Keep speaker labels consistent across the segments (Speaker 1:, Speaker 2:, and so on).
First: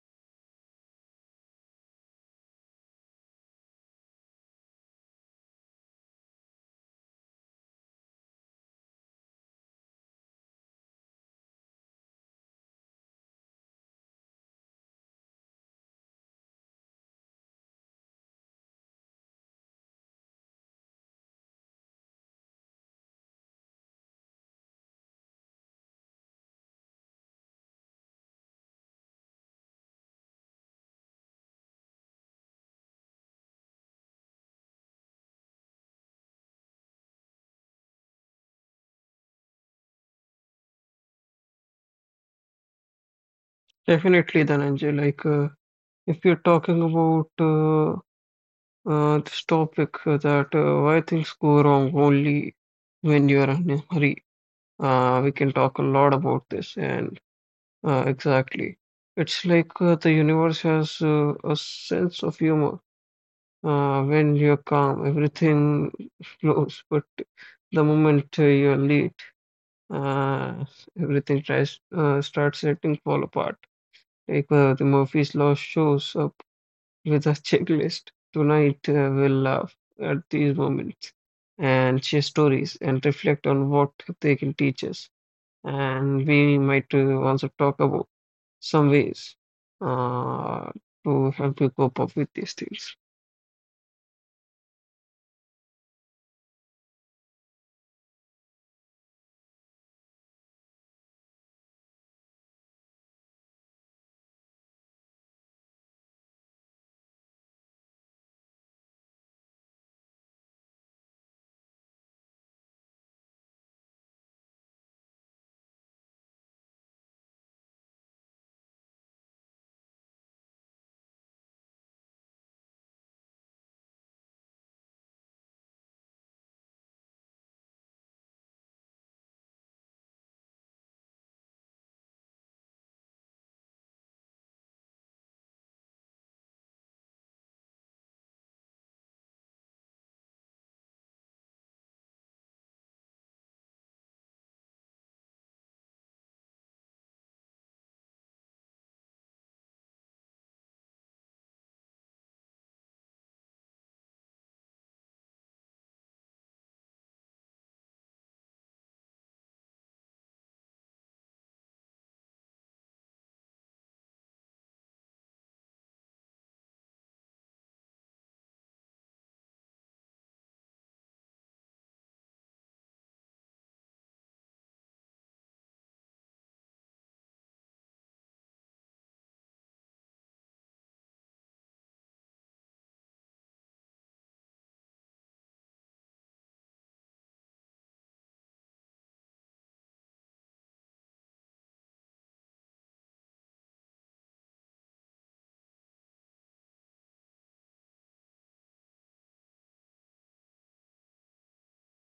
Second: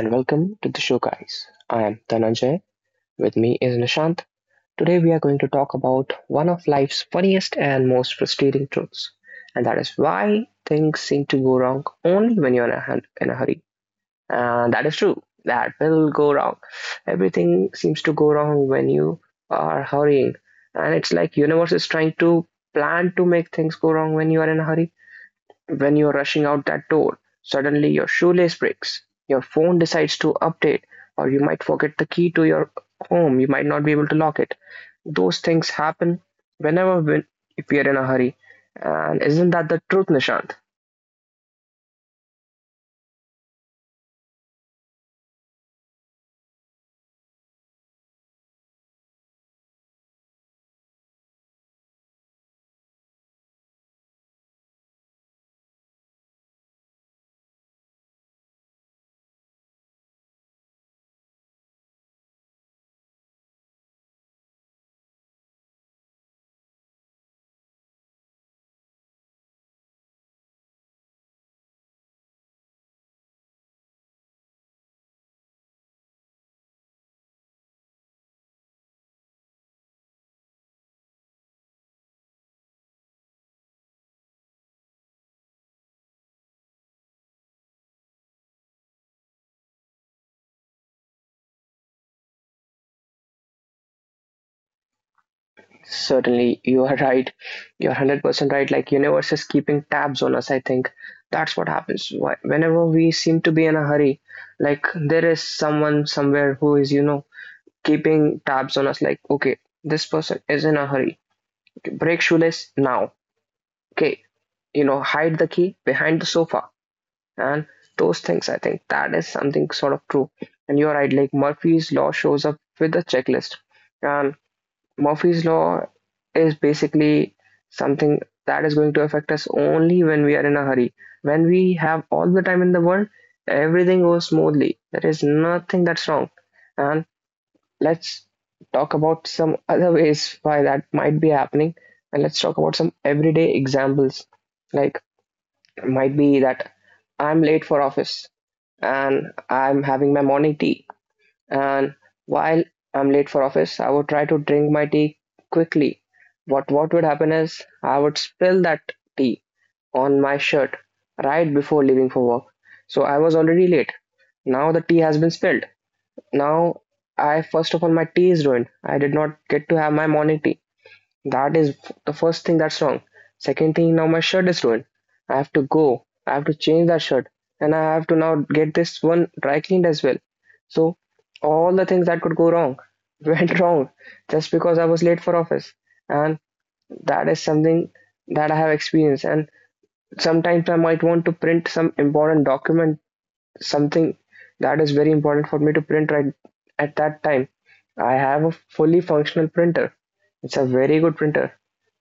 Speaker 1: and welcome to the show, guys. I am Dhananjay. With me is Nishant. Today, we are going to talk about one of life's funniest and most frustrating truths, and that is why things seem to go wrong only when you're in a hurry. And that is true. That will go wrong. Everything seems to go wrong when you are hurrying, and it's like universe is trying to plan to make things go wrong when you are in a hurry. When you're rushing out that door, suddenly your shoelace breaks, your phone decides to update, or you might forget the key to your home. You might not be able to lock it. Those things happen whenever we, if we are in a hurry. And isn't that the truth, Nishant?
Speaker 2: Definitely, Dhananjay. If you're talking about this topic that why things go wrong only when you're in a hurry, we can talk a lot about this. And exactly, it's like the universe has a sense of humor. When you're calm, everything flows, but the moment you're late, uh, everything tries starts letting fall apart. The Murphy's Law shows up with a checklist. Tonight, we'll laugh at these moments and share stories and reflect on what they can teach us. And we might also talk about some ways uh, to help you cope up with these things.
Speaker 1: Certainly, you are right. You're 100% right. Like, universe is keeping tabs on us, I think. That's what happens. Whenever we seem to be in a hurry, like, there is someone somewhere who is, you know, keeping tabs on us. Like, okay, this person is in a hurry. Break shoelace now. Okay, you know, hide the key behind the sofa and those things. I think that is something sort of true. And you're right, like Murphy's Law shows up with a checklist. And Murphy's Law is basically something that is going to affect us only when we are in a hurry. When we have all the time in the world, everything goes smoothly. There is nothing that's wrong. And let's talk about some other ways why that might be happening, and let's talk about some everyday examples. Like, it might be that I'm late for office and I'm having my morning tea, and while I'm late for office I would try to drink my tea quickly. What would happen is I would spill that tea on my shirt right before leaving for work. So I was already late, now the tea has been spilled. Now, I first of all, my tea is ruined. I did not get to have my morning tea. That is the first thing that's wrong. Second thing, now my shirt is ruined. I have to go. I have to change that shirt. And I have to now get this one dry cleaned as well. So, all the things that could go wrong went wrong just because I was late for office. And that is something that I have experienced. And sometimes I might want to print some important document, something that is very important for me to print right at that time. I have a fully functional printer. It's a very good printer.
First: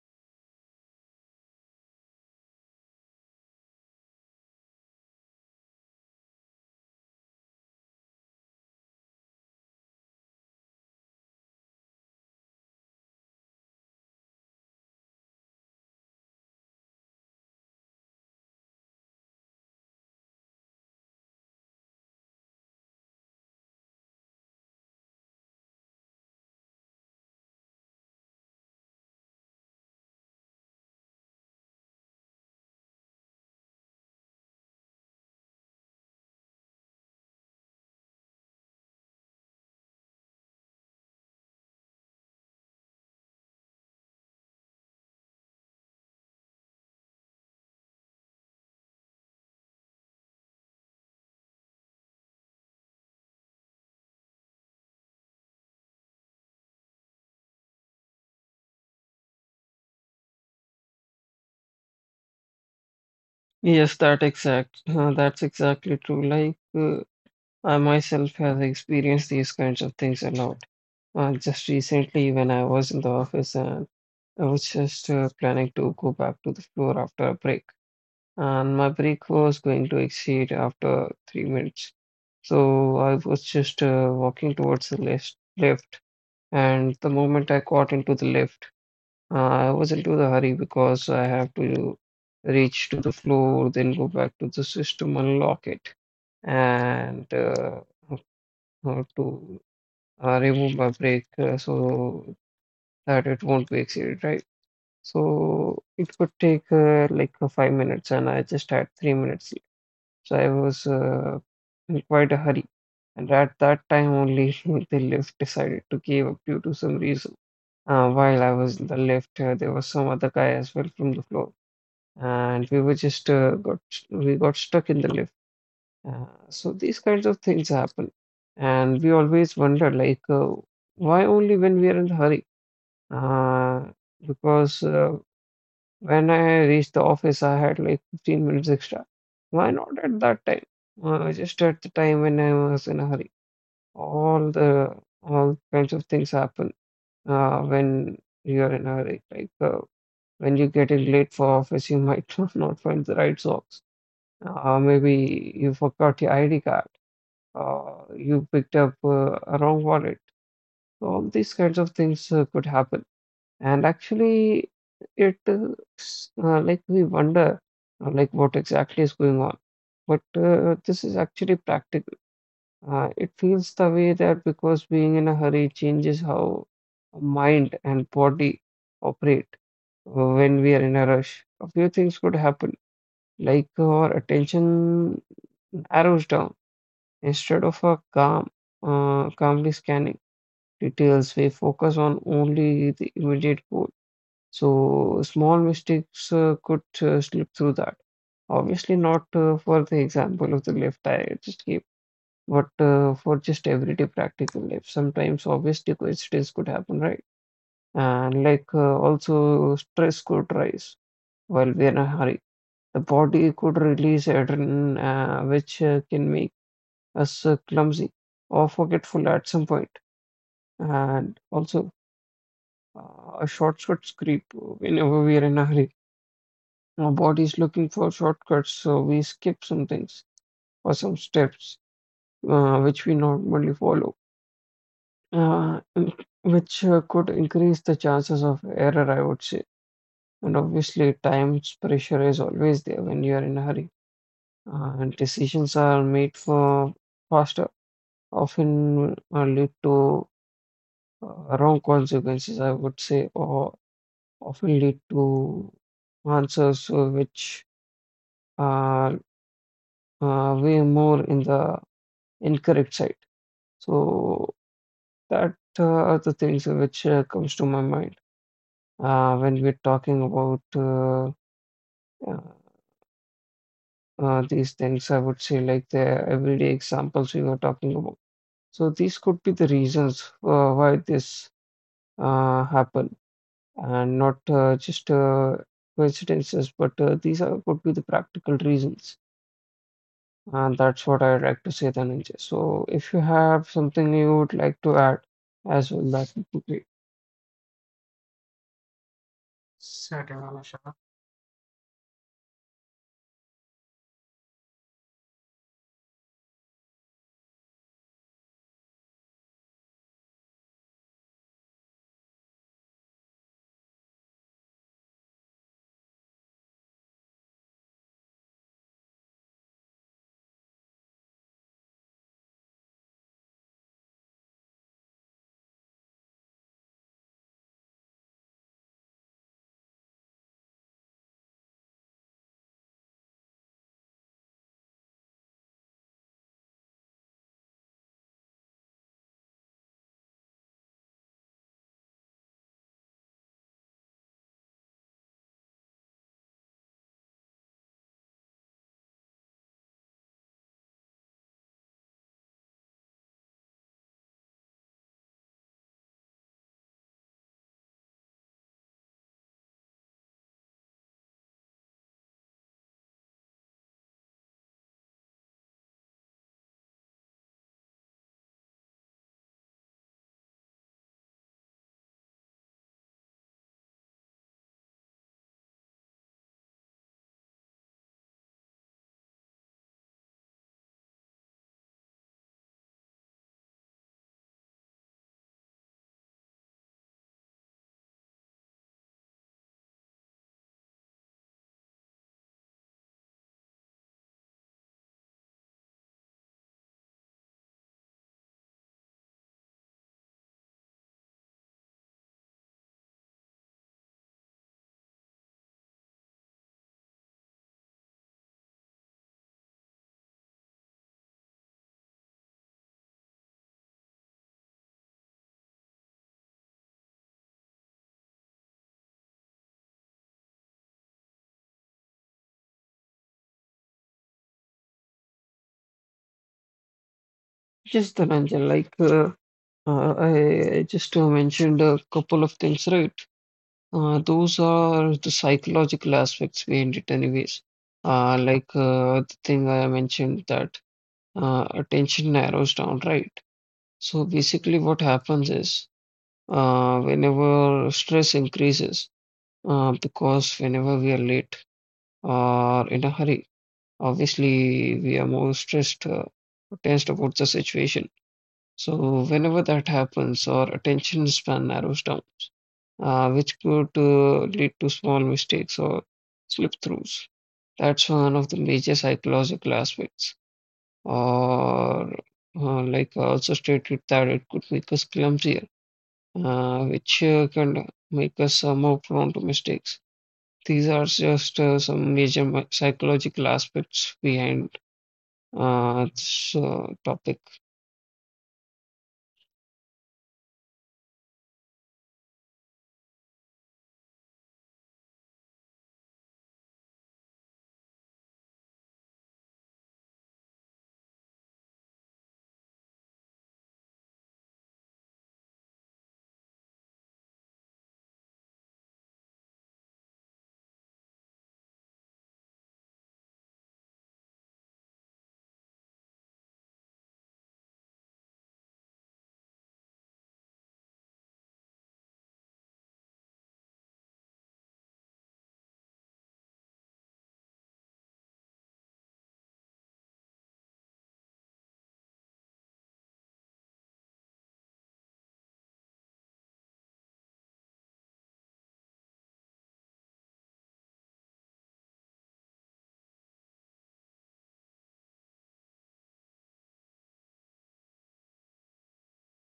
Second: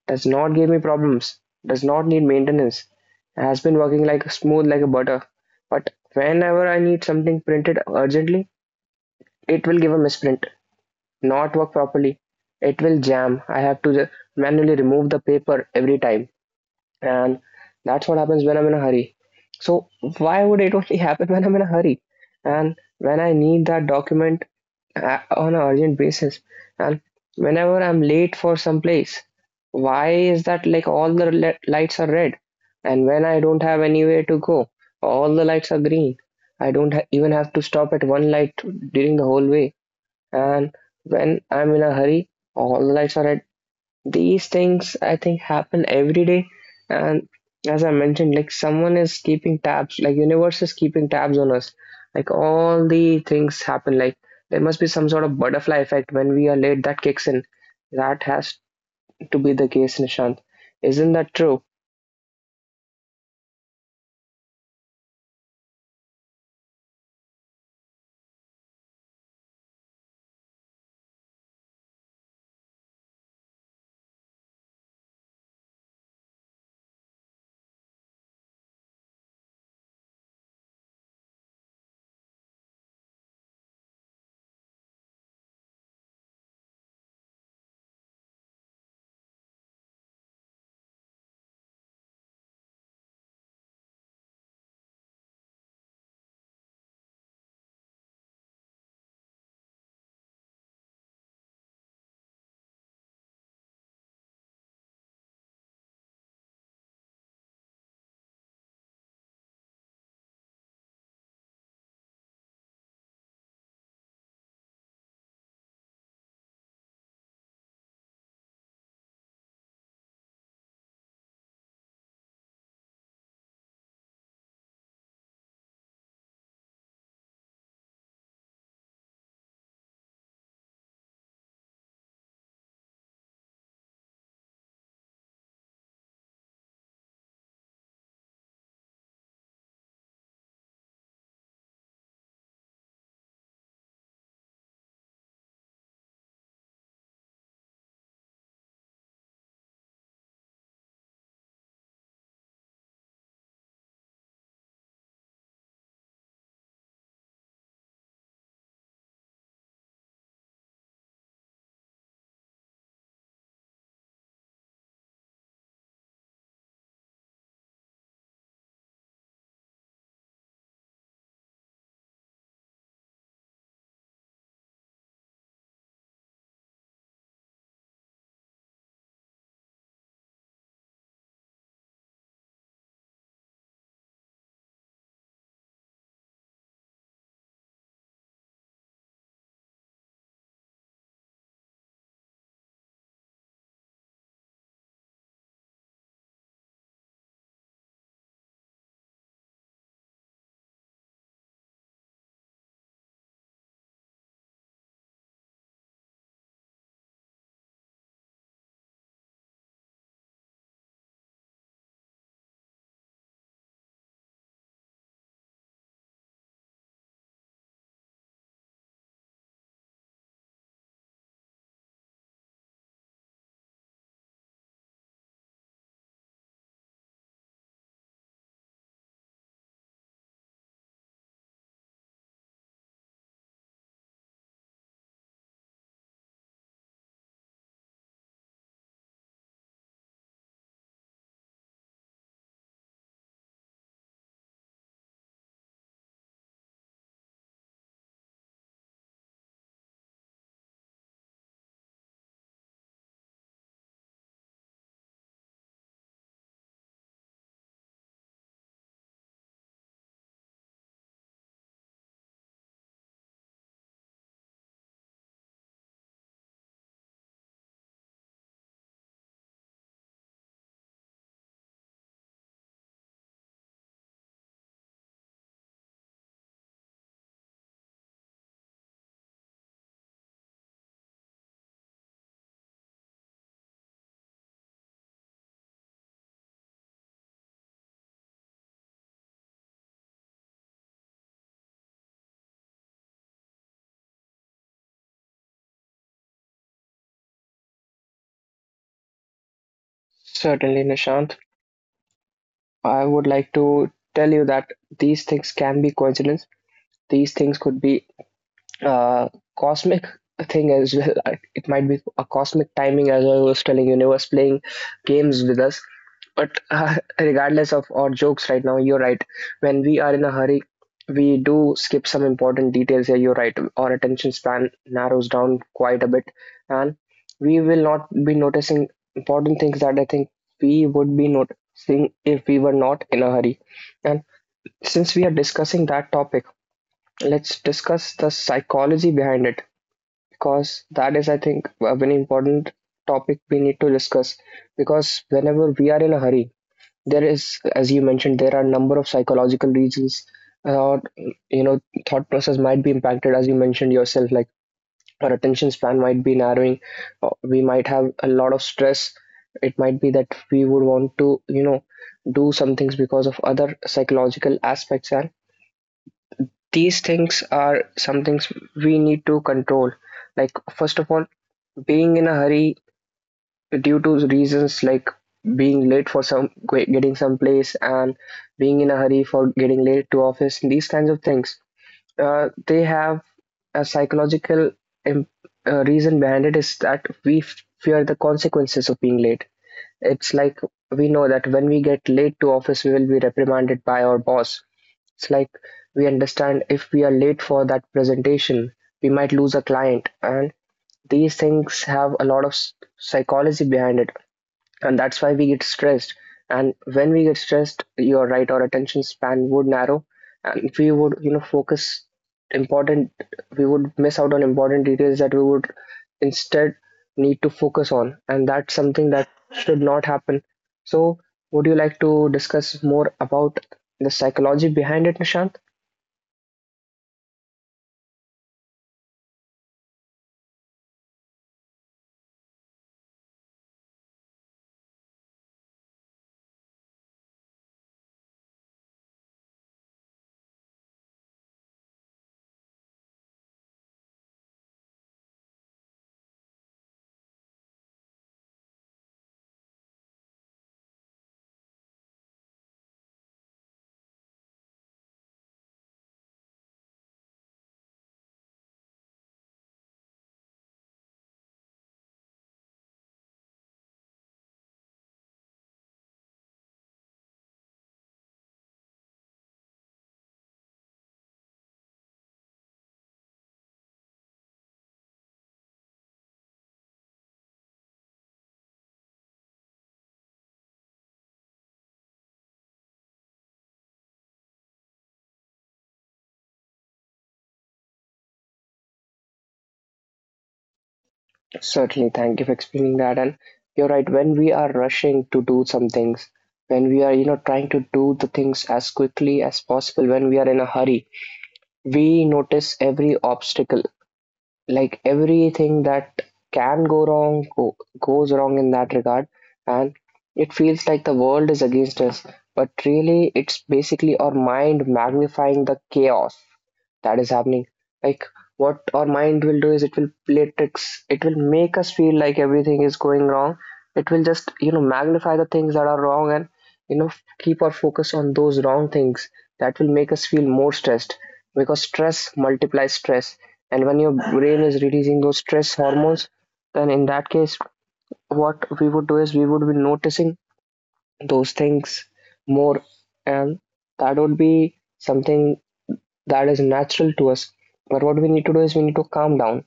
Speaker 1: Does not give me problems. Does not need maintenance. Has been working like smooth like a butter. But whenever I need something printed urgently, it will give a misprint, not work properly. It will jam. I have to manually remove the paper every time, and that's what happens when I'm in a hurry. So why would it only happen when I'm in a hurry and when I need that document on an urgent basis and whenever I'm late for some place? Why is that like all the lights are red, and when I don't have anywhere to go, all the lights are green. I don't even have to stop at one light during the whole way. And when I'm in a hurry, all the lights are red. These things I think happen every day, and as I mentioned, like someone is keeping tabs, like universe is keeping tabs on us. Like all the things happen. Like there must be some sort of butterfly effect when we are late that kicks in. That has to be the case, Nishant. Isn't that true?
Speaker 2: That's exactly true. I myself have experienced these kinds of things a lot. Just recently, when I was in the office and I was just planning to go back to the floor after a break. And my break was going to exceed after 3 minutes. So I was just walking towards the left, and the moment I got into the left, I was into the hurry because I have to reach to the floor, then go back to the system, unlock it, and to remove my brake so that it won't be exceeded, right? So it could take 5 minutes, and I just had 3 minutes. So I was in quite a hurry. And at that time only, the lift decided to give up due to some reason. While I was in the lift, there was some other guy as well from the floor, and we got stuck in the lift. So these kinds of things happen, and we always wonder why only when we are in the hurry? Uh, because when I reached the office, I had like 15 minutes extra. Why not at that time? Just at the time when I was in a hurry. All the all kinds of things happen when you are in a hurry. When you get in late for office, you might not find the right socks. Maybe you forgot your ID card. You picked up a wrong wallet. All these kinds of things could happen. And actually, it is like we wonder like what exactly is going on. But this is actually practical. It feels the way that because being in a hurry changes how mind and body operate when we are in a rush. A few things could happen, like our attention arrows down instead of a calm, calmly scanning details. We focus on only the immediate goal, so small mistakes could slip through that. Obviously, not for the example of the left I just gave, but for just everyday practical life. Sometimes, obviously, coincidence could happen, right? And also, stress could rise while we are in a hurry. The body could release adrenaline, which can make us clumsy or forgetful at some point. And also, shortcuts creep whenever we are in a hurry. Our body's looking for shortcuts, so we skip some things or some steps which we normally follow, and which could increase the chances of error, I would say. And obviously, time's pressure is always there when you are in a hurry, and decisions are made for faster, often lead to wrong consequences, I would say, or often lead to answers which are way more in the incorrect side. So that are the things which comes to my mind when we're talking about uh, these things. I would say like the everyday examples we were talking about. So these could be the reasons why this happen, and not just coincidences, but these are could be the practical reasons. And that's what I'd like to say, Dhananjay. So if you have something you would like to add as well, that would be great. Certain,
Speaker 1: Certainly,
Speaker 2: Anusha.
Speaker 1: Nishant. I would like to tell you that these things can be coincidence. These things could be uh, cosmic thing as well. I- It might be a cosmic timing, as I was telling you, universe playing games with us. But regardless of our jokes right now, you're right. When we are in a hurry, we do skip some important details here. You're right. Our attention span narrows down quite a bit, and we will not be noticing important things that I think we would be noticing if we were not in a hurry. And since we are discussing that topic, let's discuss the psychology behind it, because that is, I think, a very important topic we need to discuss. Because whenever we are in a hurry, there is, as you mentioned, there are a number of psychological reasons, or you know, thought process might be impacted, as you mentioned yourself, like our attention span might be narrowing, or we might have a lot of stress. It might be that we would want to, you know, do some things because of other psychological aspects, and these things are some things we need to control. Like, first of all, being in a hurry due to reasons like being late for some getting some place, and being in a hurry for getting late to office, these kinds of things, they have a psychological im- reason behind it is that we fear the consequences of being late. It's like we know that when we get late to office we will be reprimanded by our boss. It's like we understand if we are late for that presentation, we might lose a client, and these things have a lot of psychology behind it, and that's why we get stressed. And when we get stressed, you're right, our attention span would narrow, and we would, you know, focus important, we would miss out on important details that we would instead need to focus on, and that's something that should not happen. So would you like to discuss more about the psychology behind it, Nishant?
Speaker 2: Yes, Dhananjay, like I just mentioned a couple of things, right? Those are the psychological aspects behind it, anyways. The thing I mentioned that attention narrows down, right? So basically, what happens is whenever stress increases, because whenever we are late or in a hurry, obviously we are more stressed, tensed about the situation. So whenever that happens, our attention span narrows down, which could lead to small mistakes or slip throughs. That's one of the major psychological aspects. Or, like I also stated, that it could make us clumsier, which can make us more prone to mistakes. These are just some major psychological aspects behind this topic.
Speaker 1: Certainly, thank you for explaining that. And you're right, when we are rushing to do some things, when we are, you know, trying to do the things as quickly as possible, when we are in a hurry, we notice every obstacle, like everything that can go wrong, goes wrong in that regard, and it feels like the world is against us. But really, it's basically our mind magnifying the chaos that is happening. Like, what our mind will do is it will play tricks, it will make us feel like everything is going wrong, it will just, you know, magnify the things that are wrong, and, you know, keep our focus on those wrong things. That will make us feel more stressed, because stress multiplies stress. And when your brain is releasing those stress hormones, then in that case, what we would do is we would be noticing those things more, and that would be something that is natural to us. But what we need to do is we need to calm down.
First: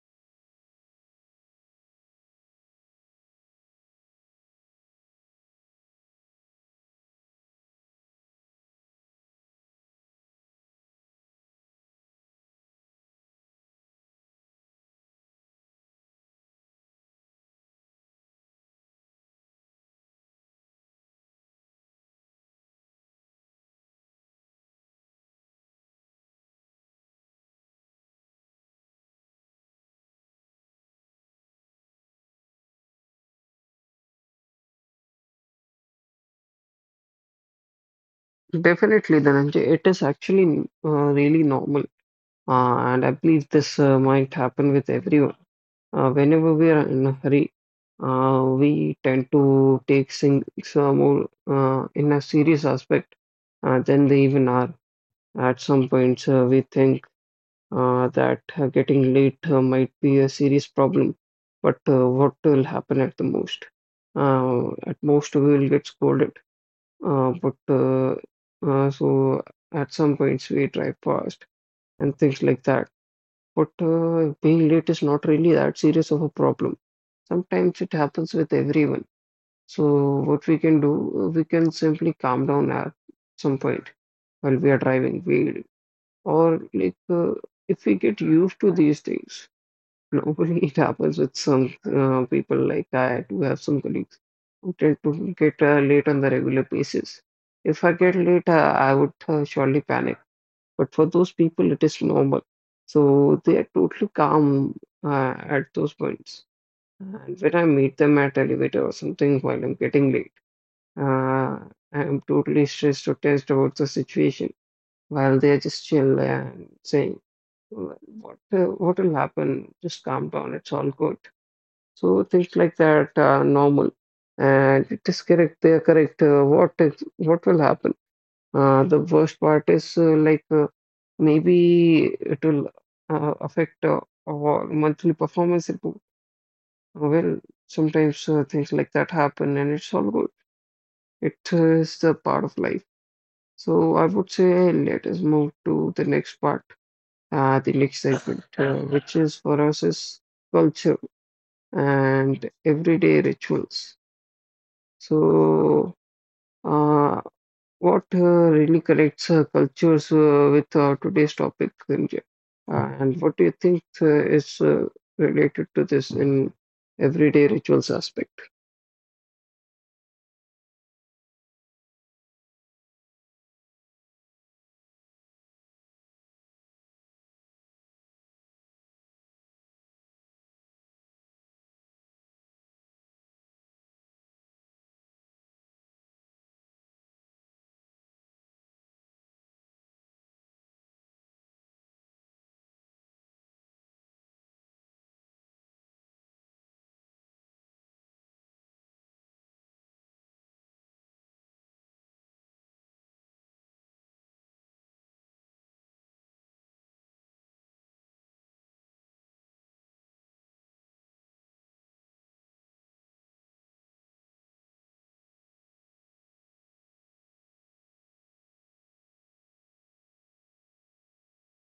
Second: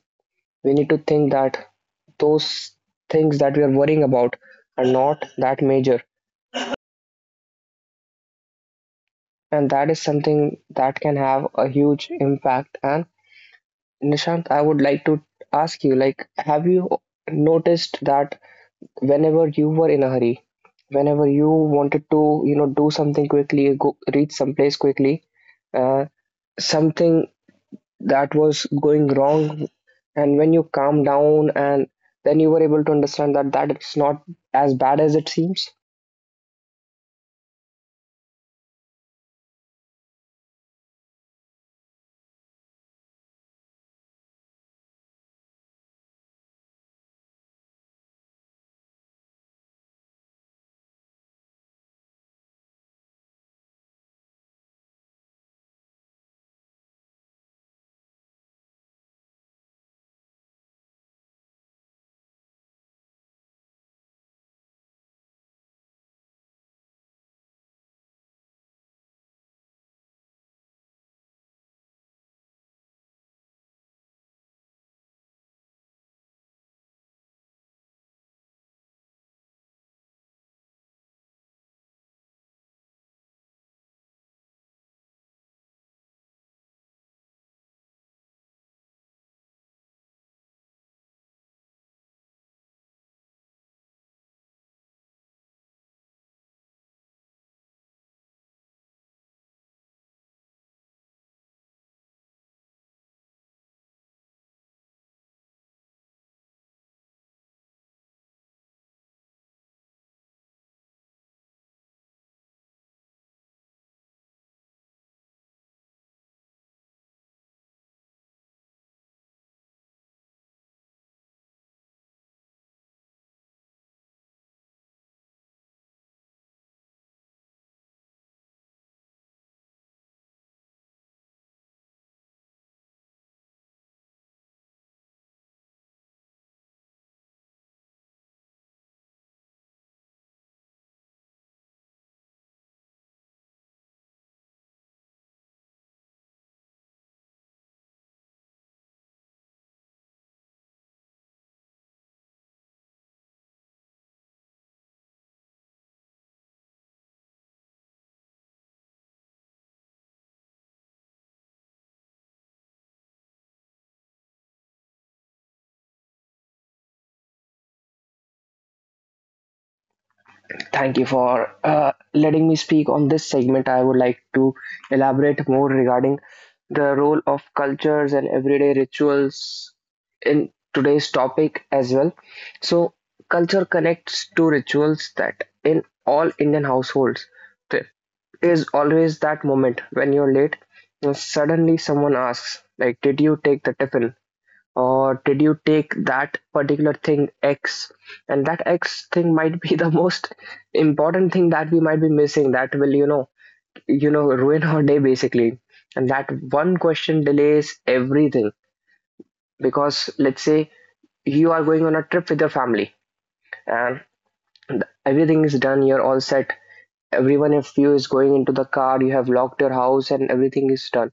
Speaker 1: We need to think that those things that we are worrying about are not that major. And that is something that can have a huge impact. And Nishant, I would like to ask you, like, have you noticed that whenever you were in a hurry, whenever you wanted to, you know, do something quickly, go reach someplace quickly, uh, something that was going wrong, and when you calm down and then you were able to understand that it's not as bad as it seems?
Speaker 2: Definitely, Dhananjay, it is actually really normal. And I believe this might happen with everyone. Whenever we are in a hurry, we tend to take things more in a serious aspect than they even are. At some points, we think that getting late might be a serious problem, but what will happen at the most? At most, we will get scolded, but uh, so at some points, we drive fast and things like that, but being late is not really that serious of a problem. Sometimes it happens with everyone. So what we can do, we can simply calm down at some point while we are driving. We or like If we get used to these things, normally it happens with some people. Like I do have some colleagues who tend to get late on the regular basis. If I get late, I would surely panic. But for those people, it is normal. So they are totally calm at those points. And when I meet them at elevator or something while I'm getting late, uh, I am totally stressed or tensed about the situation while they are just chill and saying, "Well, what will happen? Just calm down. It's all good." So things like that are normal. And it is correct. They are correct. What will happen? The worst part is maybe it will affect our monthly performance. It will, well, sometimes things like that happen, and it's all good. It is the part of life. So I would say let us move to the next part, the next segment, which is for us is culture and everyday rituals. So. Uh, What uh, really connects cultures with today's topic, Sanjay? And what do you think is related to this in everyday rituals aspect?
Speaker 1: Thank you for letting me speak on this segment. I would like to elaborate more regarding the role of cultures and everyday rituals in today's topic as well. So, culture connects to rituals that in all Indian households, the is always that moment when you're late and suddenly someone asks like, did you take the tiffin, or did you take that particular thing X? And that X thing might be the most important thing that we might be missing, that will, you know, you know, ruin our day basically. And that one question delays everything. Because let's say you are going on a trip with your family, and everything is done, you're all set. Everyone of you is going into the car, you have locked your house and everything is done.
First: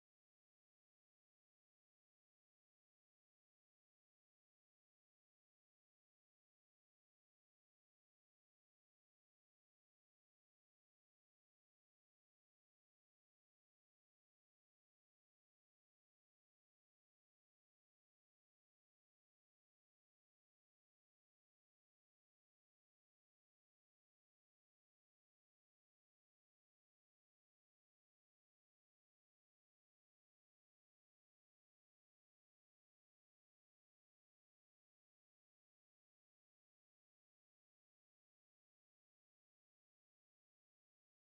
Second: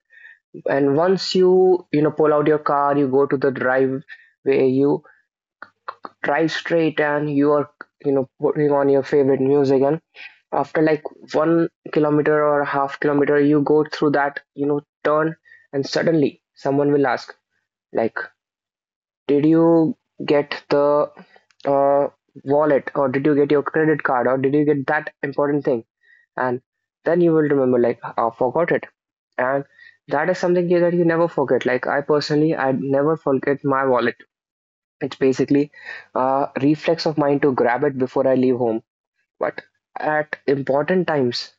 Speaker 1: And once you, you know, pull out your car, you go to the driveway, you drive straight and you are, you know, putting on your favorite music, and after like 1 kilometer or half kilometer, you go through that, you know, turn, and suddenly someone will ask, like, did you get the uh, wallet, or did you get your credit card, or did you get that important thing? And then you will remember, like, I forgot it. And that is something that you never forget. Like, I personally, I never forget my wallet. It's basically a reflex of mine to grab it before I leave home. But at important times,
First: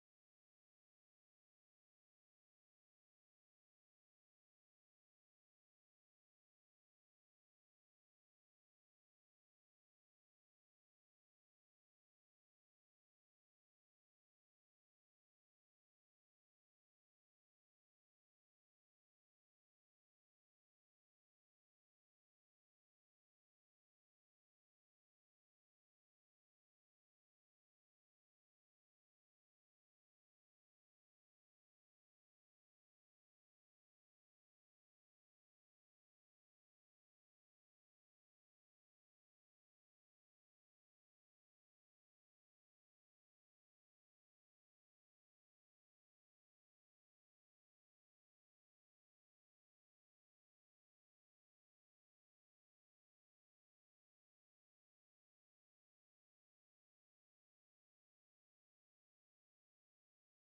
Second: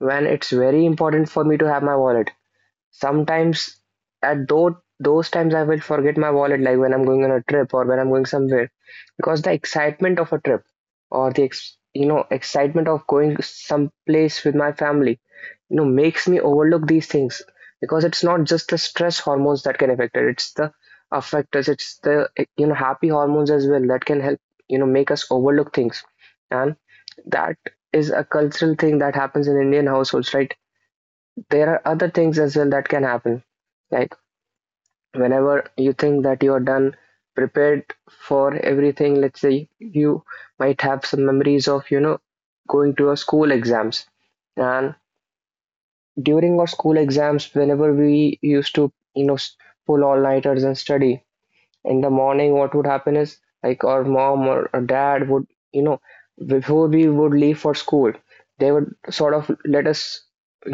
Speaker 1: when it's very important for me to have my wallet, sometimes at those times I will forget my wallet, like when I'm going on a trip or when I'm going somewhere, because the excitement of a trip or the excitement of going someplace with my family, makes me overlook these things. Because it's not just the stress hormones that can affect it, it's the affectors, it's the, happy hormones as well that can help, make us overlook things. And that is a cultural thing that happens in Indian households, right? There are other things as well that can happen, like whenever you think that you are done, prepared for everything. Let's say you might have some memories of, going to a school exams. And during our school exams, whenever we used to, pull all nighters and study, in the morning what would happen is, like, our mom or our dad would, you know before we would leave for school, they would sort of let us,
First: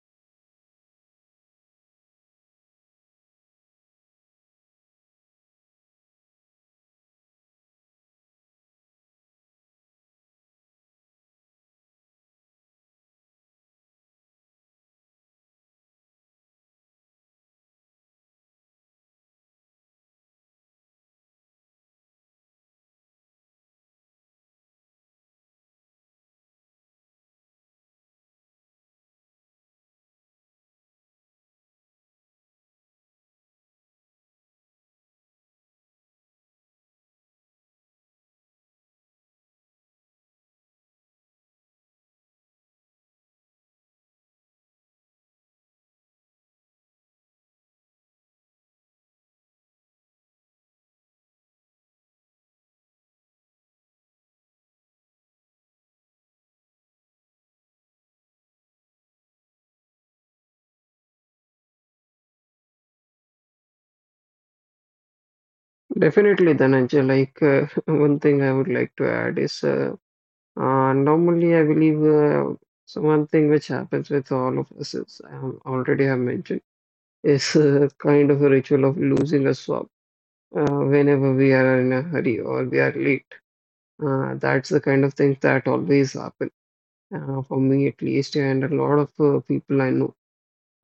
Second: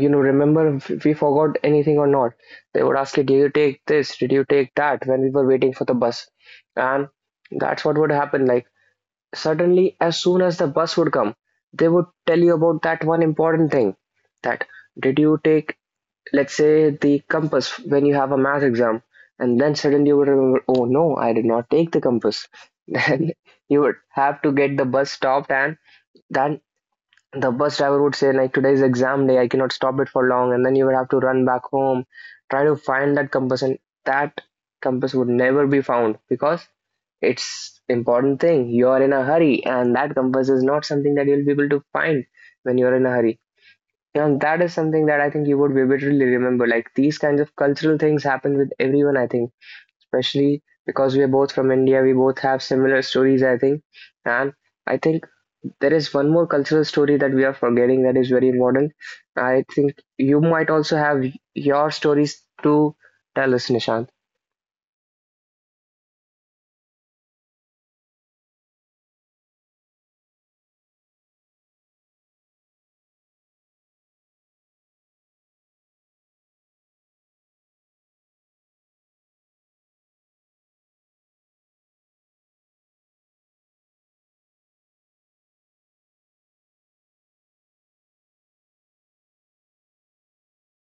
Speaker 1: remember if we forgot anything or not. They would ask you, did you take this, did you take that, when we were waiting for the bus. And that's what would happen, like, suddenly as soon as the bus would come, they would tell you about that one important thing. That did you take, let's say, the compass when you have a math exam, and then suddenly you would remember, oh no, I did not take the compass. Then you would have to get the bus stopped, and then the bus driver would say, like, today's exam day, I cannot stop it for long. And then you would have to run back home, try to find that compass, and that compass would never be found, because it's important thing, you're in a hurry, and that compass is not something that you'll be able to find when you're in a hurry. And that is something that I think you would vividly remember. Like these kinds of cultural things happen with everyone, I think, especially because we are both from India. We both have similar stories, I think. And I think there is one more cultural story that we are forgetting that is very important. I think you might also have your stories to tell us, Nishant.
Speaker 2: Definitely, Dhananjay, one thing I would like to add is normally I believe so one thing which happens with all of us is already have mentioned is kind of a ritual of losing a swab whenever we are in a hurry or we are late. That's the kind of thing that always happens. For me, at least, and a lot of people I know.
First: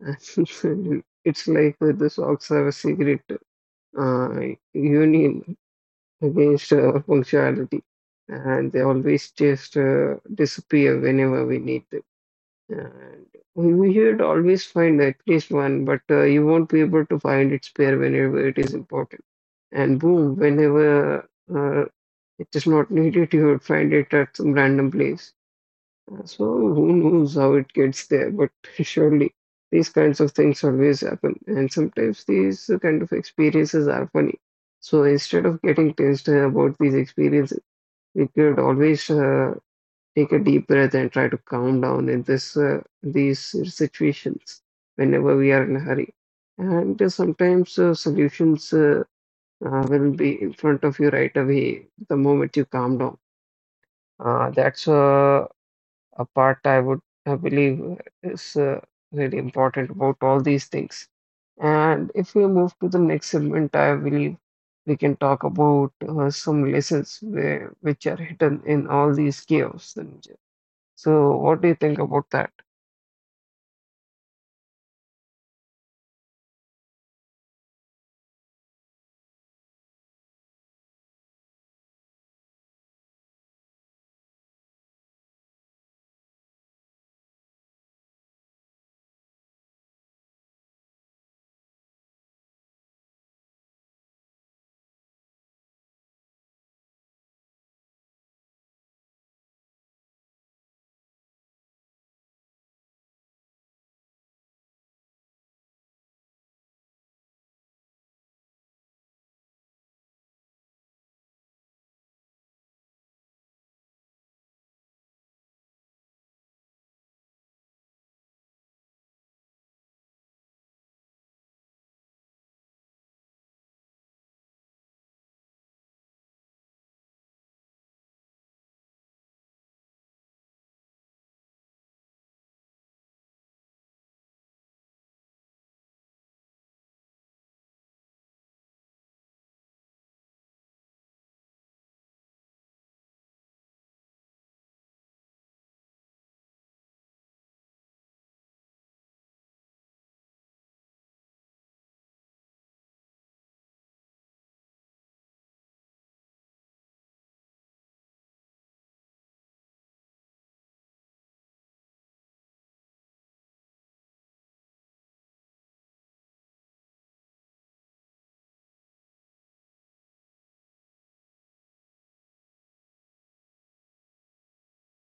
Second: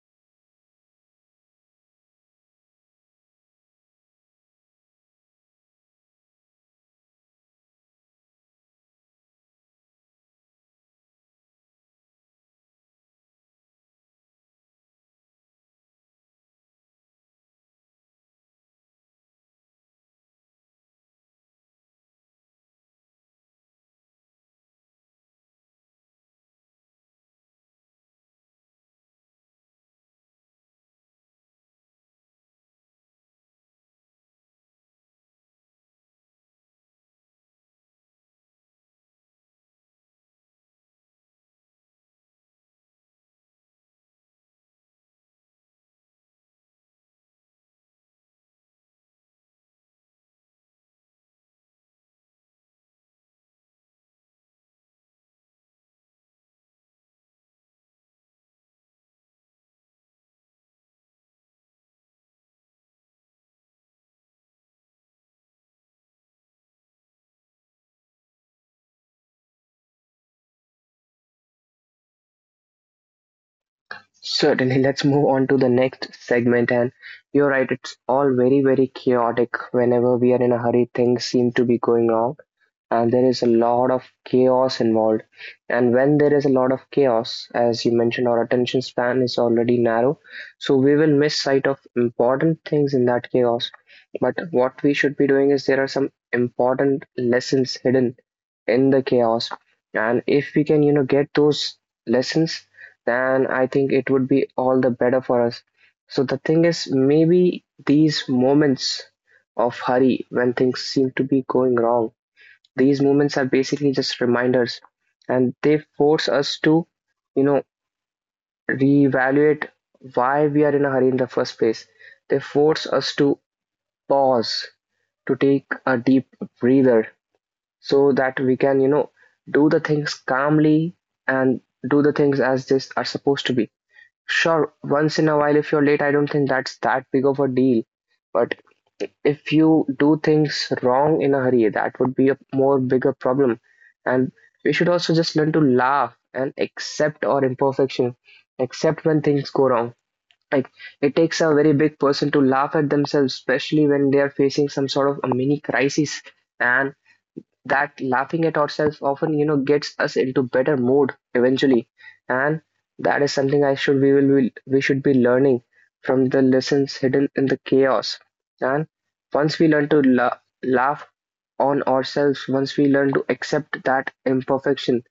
Speaker 2: It's like the socks have a secret uh, union against punctuality, and they always just disappear whenever we need them. And we should always find at least one, but you won't be able to find its pair whenever it is important. And boom, whenever uh, it is not needed, you would find it at some random place. So who knows how it gets there, but surely these kinds of things always happen, and sometimes these kind of experiences are funny. So instead of getting tensed about these experiences, we could always take a deep breath and try to calm down in this these situations whenever we are in a hurry. And sometimes solutions will be in front of you right away the moment you calm down. That's a part I would believe is really important about all these things. And if we move to the next segment, I believe we can talk about some lessons which are hidden in all these chaos, Tanuja. So, what do you think about that?
Speaker 1: Certainly, let's move on to the next segment. And you're right, it's all very, very chaotic. Whenever we are in a hurry, things seem to be going wrong, and there is a lot of chaos involved. And when there is a lot of chaos, as you mentioned, our attention span is already narrow, so we will miss sight of important things in that chaos. But what we should be doing is, there are some important lessons hidden in the chaos, and if we can, you know, get those lessons, then I think it would be all the better for us. So the thing is, maybe these moments of hurry, when things seem to be going wrong, these moments are basically just reminders, and they force us to, you know, reevaluate why we are in a hurry in the first place. They force us to pause, to take a deep breather, so that we can, you know, do the things calmly, and do the things as they are supposed to be. Sure, once in a while, if you're late, I don't think that's that big of a deal. But if you do things wrong in a hurry, that would be a more bigger problem. And we should also just learn to laugh and accept our imperfection, accept when things go wrong. Like, it takes a very big person to laugh at themselves, especially when they are facing some sort of a mini crisis. And that laughing at ourselves often, gets us into better mood eventually, and that is something I should we will we should be learning from the lessons hidden in the chaos. And once we laugh on ourselves, once we learn to accept that imperfection,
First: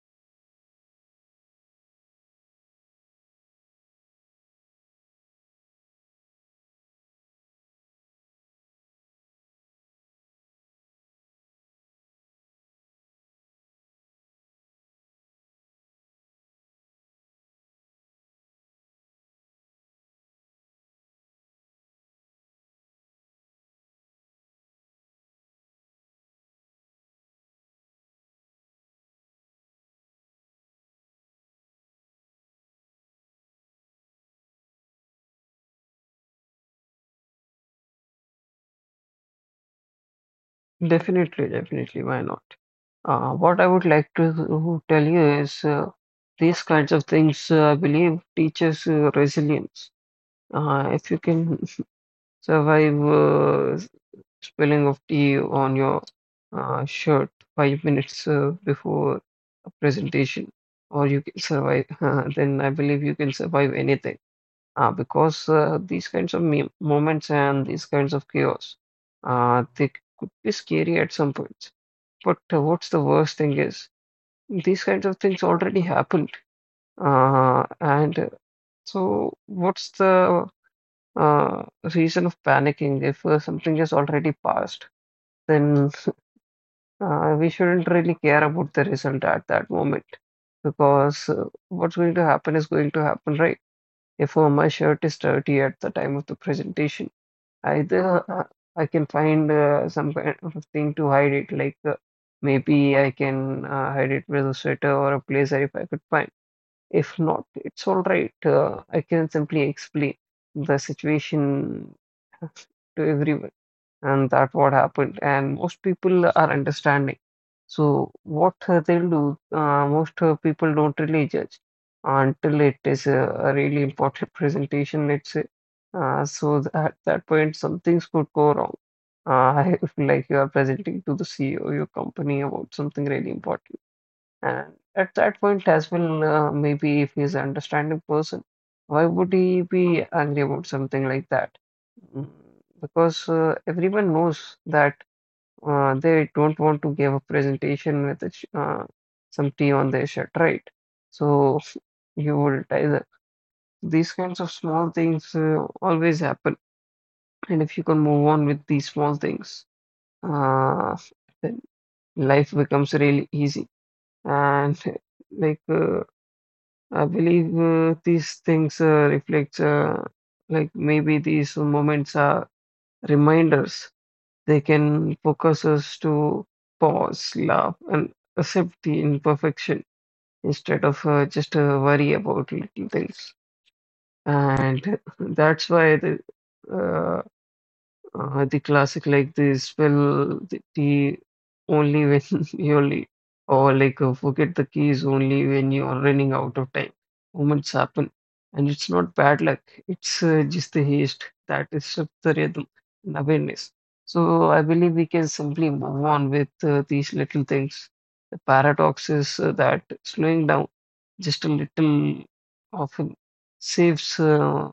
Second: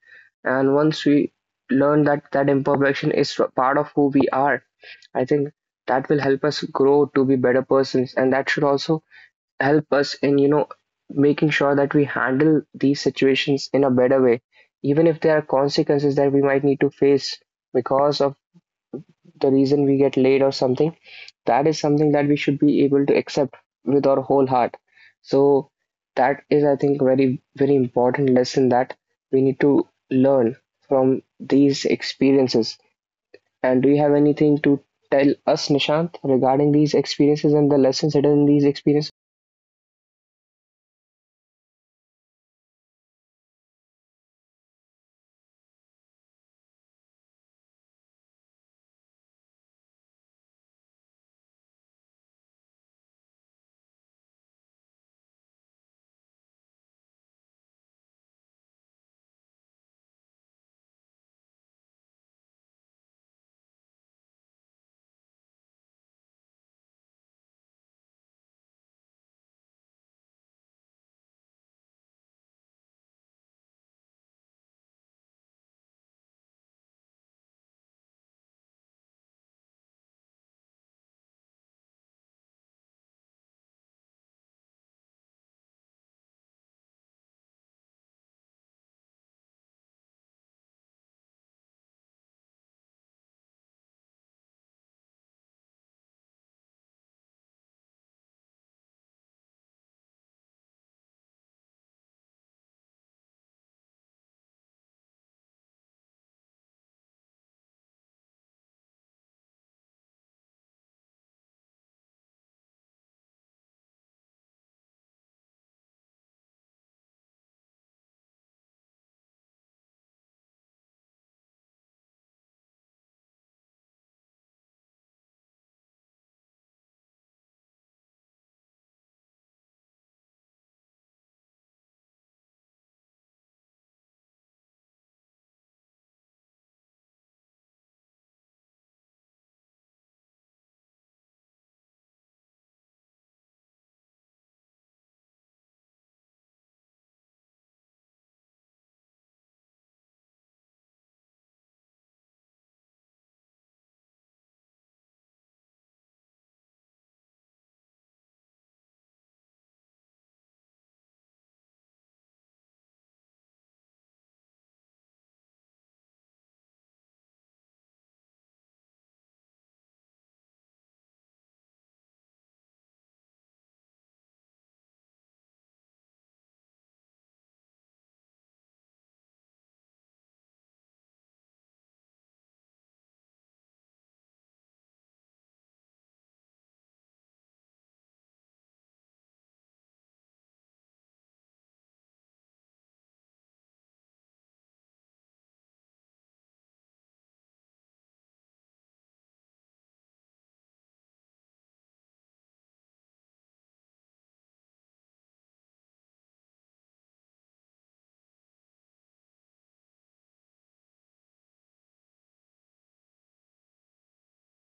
Speaker 1: and once we learn that that imperfection is part of who we are, I think that will help us grow to be better persons, and that should also help us in, making sure that we handle these situations in a better way, even if there are consequences that we might need to face because of the reason we get late or something. That is something that we should be able to accept with our whole heart. So that is, I think, very, very important lesson that we need to learn from these experiences. And do you have anything to tell us, Nishant, regarding these experiences and the lessons hidden in these experiences?
Speaker 2: Definitely, definitely. Why not? What I would like to tell you is these kinds of things, I believe, teaches resilience. If you can survive spilling of tea on your shirt 5 minutes before a presentation, or you can survive, then I believe you can survive anything. Because these kinds of me moments and these kinds of chaos, they could be scary at some points. But what's the worst thing is these kinds of things already happened. And so, what's the uh, reason of panicking if something has already passed? Then we shouldn't really care about the result at that moment because what's going to happen is going to happen, right? If my shirt is dirty at the time of the presentation, either I can find some kind of a thing to hide it, like maybe I can hide it with a sweater or a blazer if I could find. If not, it's all right. I can simply explain the situation to everyone and that what happened, and most people are understanding, so what they'll do most people don't really judge until it is a really important presentation, let's say. At that point some things could go wrong, if like you are presenting to the CEO of your company about something really important. And at that point as well, maybe if he's an understanding person, why would he be angry about something like that? Mm. Because everyone knows that they don't want to give a presentation with some tea on their shirt, right? So you would either, these kinds of small things always happen, and if you can move on with these small things, uh, then life becomes really easy. And like uh, I believe these things reflects, like maybe these moments are reminders. They can focus us to pause, laugh, and accept the imperfection instead of just worry about little things. And that's why uh, the classic like this will the only when you only or like forget the keys only when you are running out of time. Moments happen, and it's not bad luck. It's just the haste that disrupts the rhythm and awareness. So I believe we can simply move on with these little things. The paradox is that slowing down just a little often saves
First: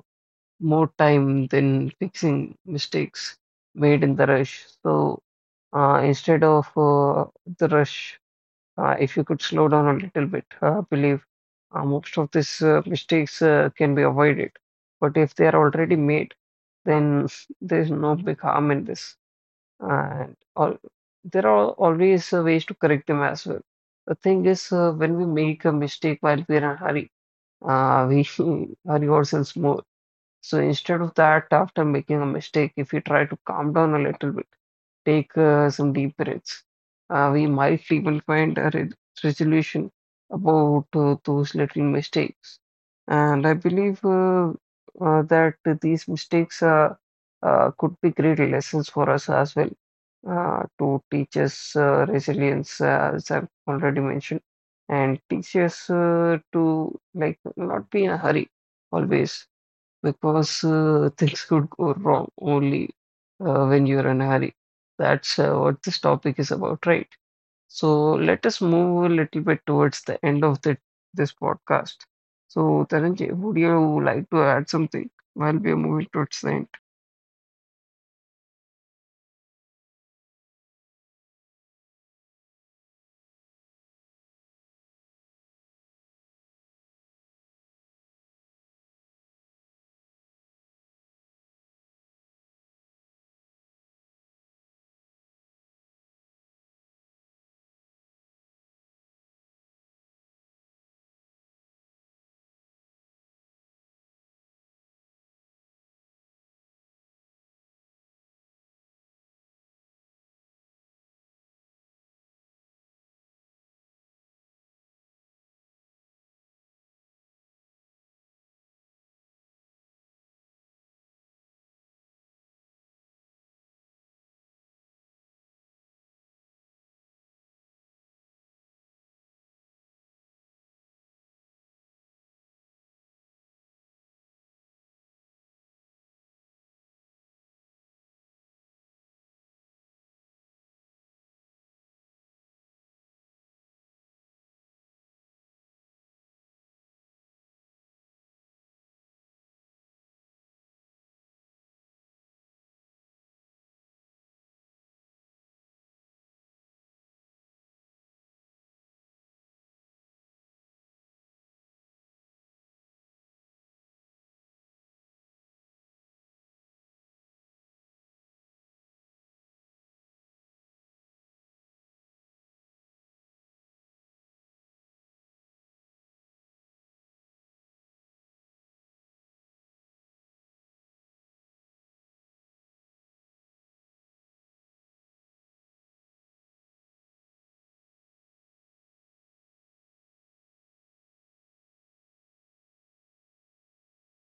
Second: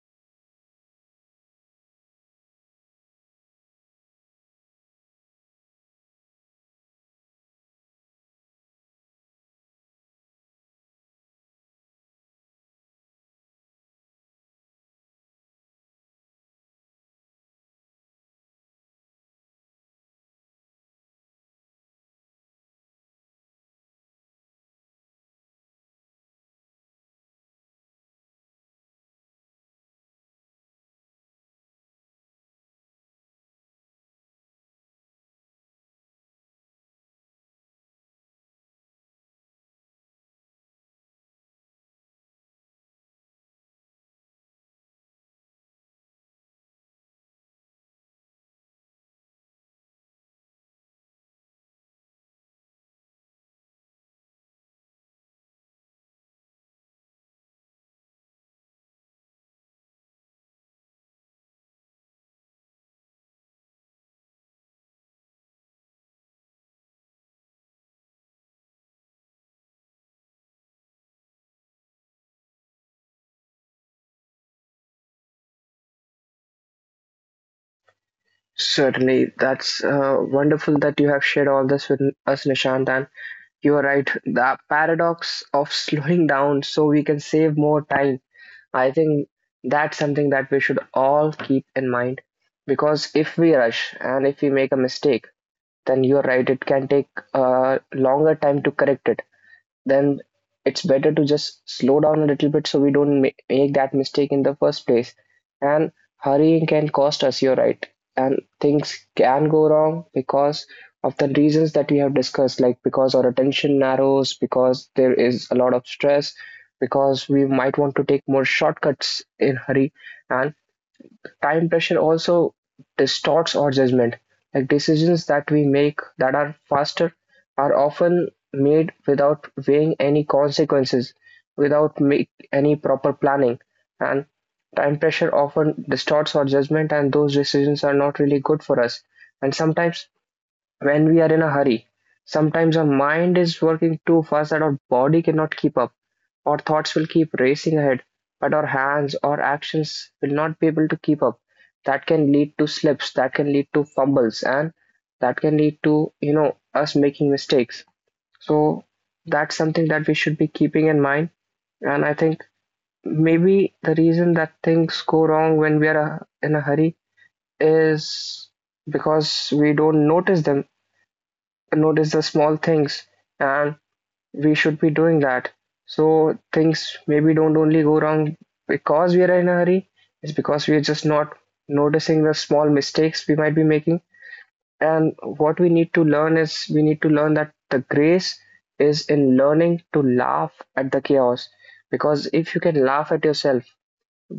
Speaker 2: more time than fixing mistakes made in the rush. So instead of the rush, if you could slow down a little bit, I believe most of these mistakes can be avoided. But if they are already made, then there's no big harm in this. And all, there are always ways to correct them as well. The thing is, when we make a mistake while we're in a hurry, we hurry ourselves more. So instead of that, after making a mistake, if we try to calm down a little bit, take some deep breaths, we might even find a re resolution about those little mistakes. And I believe that these mistakes could be great lessons for us as well, to teach us resilience, as I've already mentioned, and teach us to like not be in a hurry always, because things could go wrong only when you're in a hurry. That's what this topic is about, right? So let us move a little bit towards the end of this podcast. So Taranjay, would you like to add something while we are moving towards the end?
Speaker 1: Certainly, that's wonderful that you have shared all this with us, Nishant. And you are right, the paradox of slowing down so we can save more time. I think that's something that we should all keep in mind, because if we rush and if we make a mistake, then you're right, it can take a longer time to correct it. Then it's better to just slow down a little bit so we don't make that mistake in the first place. And hurrying can cost us, you're right. And things can go wrong because of the reasons that we have discussed, like because our attention narrows, because there is a lot of stress, because we might want to take more shortcuts in hurry, and time pressure also distorts our judgment. Like decisions that we make that are faster are often made without weighing any consequences, without make any proper planning. And time pressure often distorts our judgment, and those decisions are not really good for us. And sometimes when we are in a hurry. Sometimes our mind is working too fast that our body cannot keep up. Our thoughts will keep racing ahead, but our hands or actions will not be able to keep up. That can lead to slips, that can lead to fumbles, and that can lead to, you know, us making mistakes. So that's something that we should be keeping in mind. And I think maybe the reason that things go wrong when we are in a hurry is because we don't notice them, notice the small things, and we should be doing that. So things maybe don't only go wrong because we are in a hurry, it's because we are just not noticing the small mistakes we might be making. And what we need to learn is, we need to learn that the grace is in learning to laugh at the chaos, because if you can laugh at yourself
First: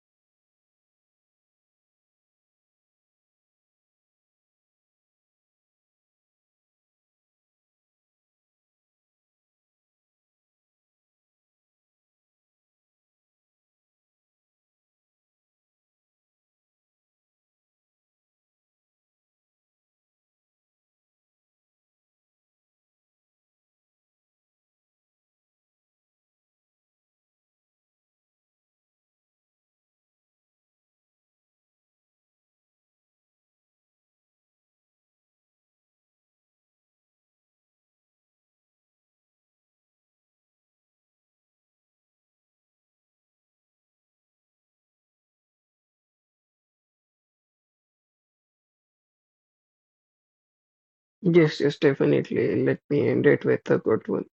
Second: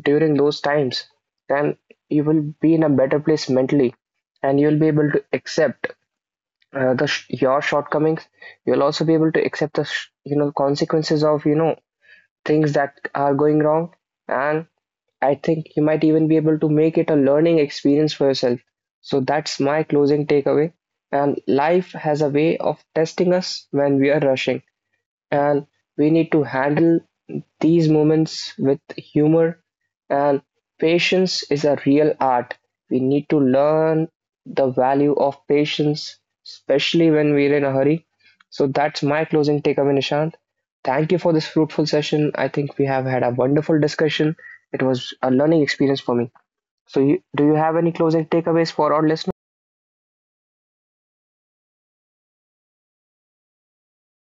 Speaker 1: during those times, then you will be in a better place mentally, and you'll be able to accept your shortcomings. You'll also be able to accept the consequences of, things that are going wrong. And I think you might even be able to make it a learning experience for yourself. So that's my closing takeaway. And life has a way of testing us when we are rushing, and we need to handle these moments with humor, and patience is a real art. We need to learn the value of patience, especially when we're in a hurry. So that's my closing takeaway, Nishant. Thank you for this fruitful session. I think we have had a wonderful discussion. It was a learning experience for me. So, you, do you have any closing takeaways for our listeners?
Speaker 2: Yes, yes, definitely. Let me end it with a good one.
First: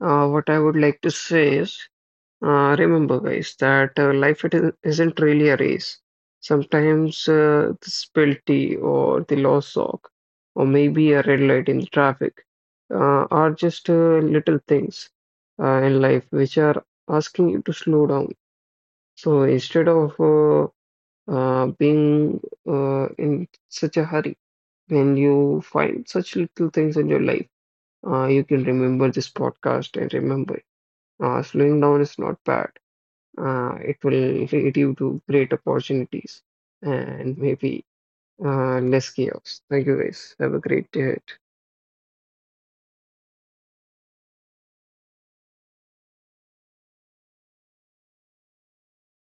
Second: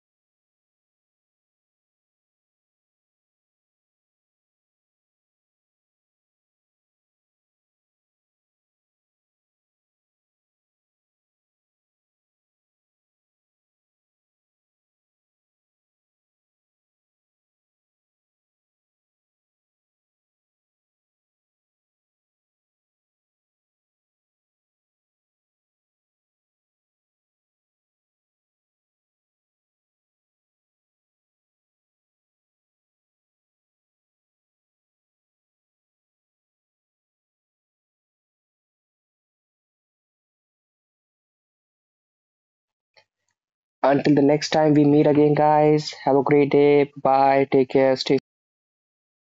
Speaker 2: What I would like to say is, remember, guys, that life isn't really a race. Sometimes the spilled tea or the lost sock, or maybe a red light in the traffic, are just little things in life which are asking you to slow down. So instead of being in such a hurry, when you find such little things in your life, you can remember this podcast and remember, slowing down is not bad. It will lead you to great opportunities and maybe less chaos. Thank you guys. Have a great day. Ahead.
Speaker 1: Until the next time we meet again, guys, have a great day. Bye. Take care. Stay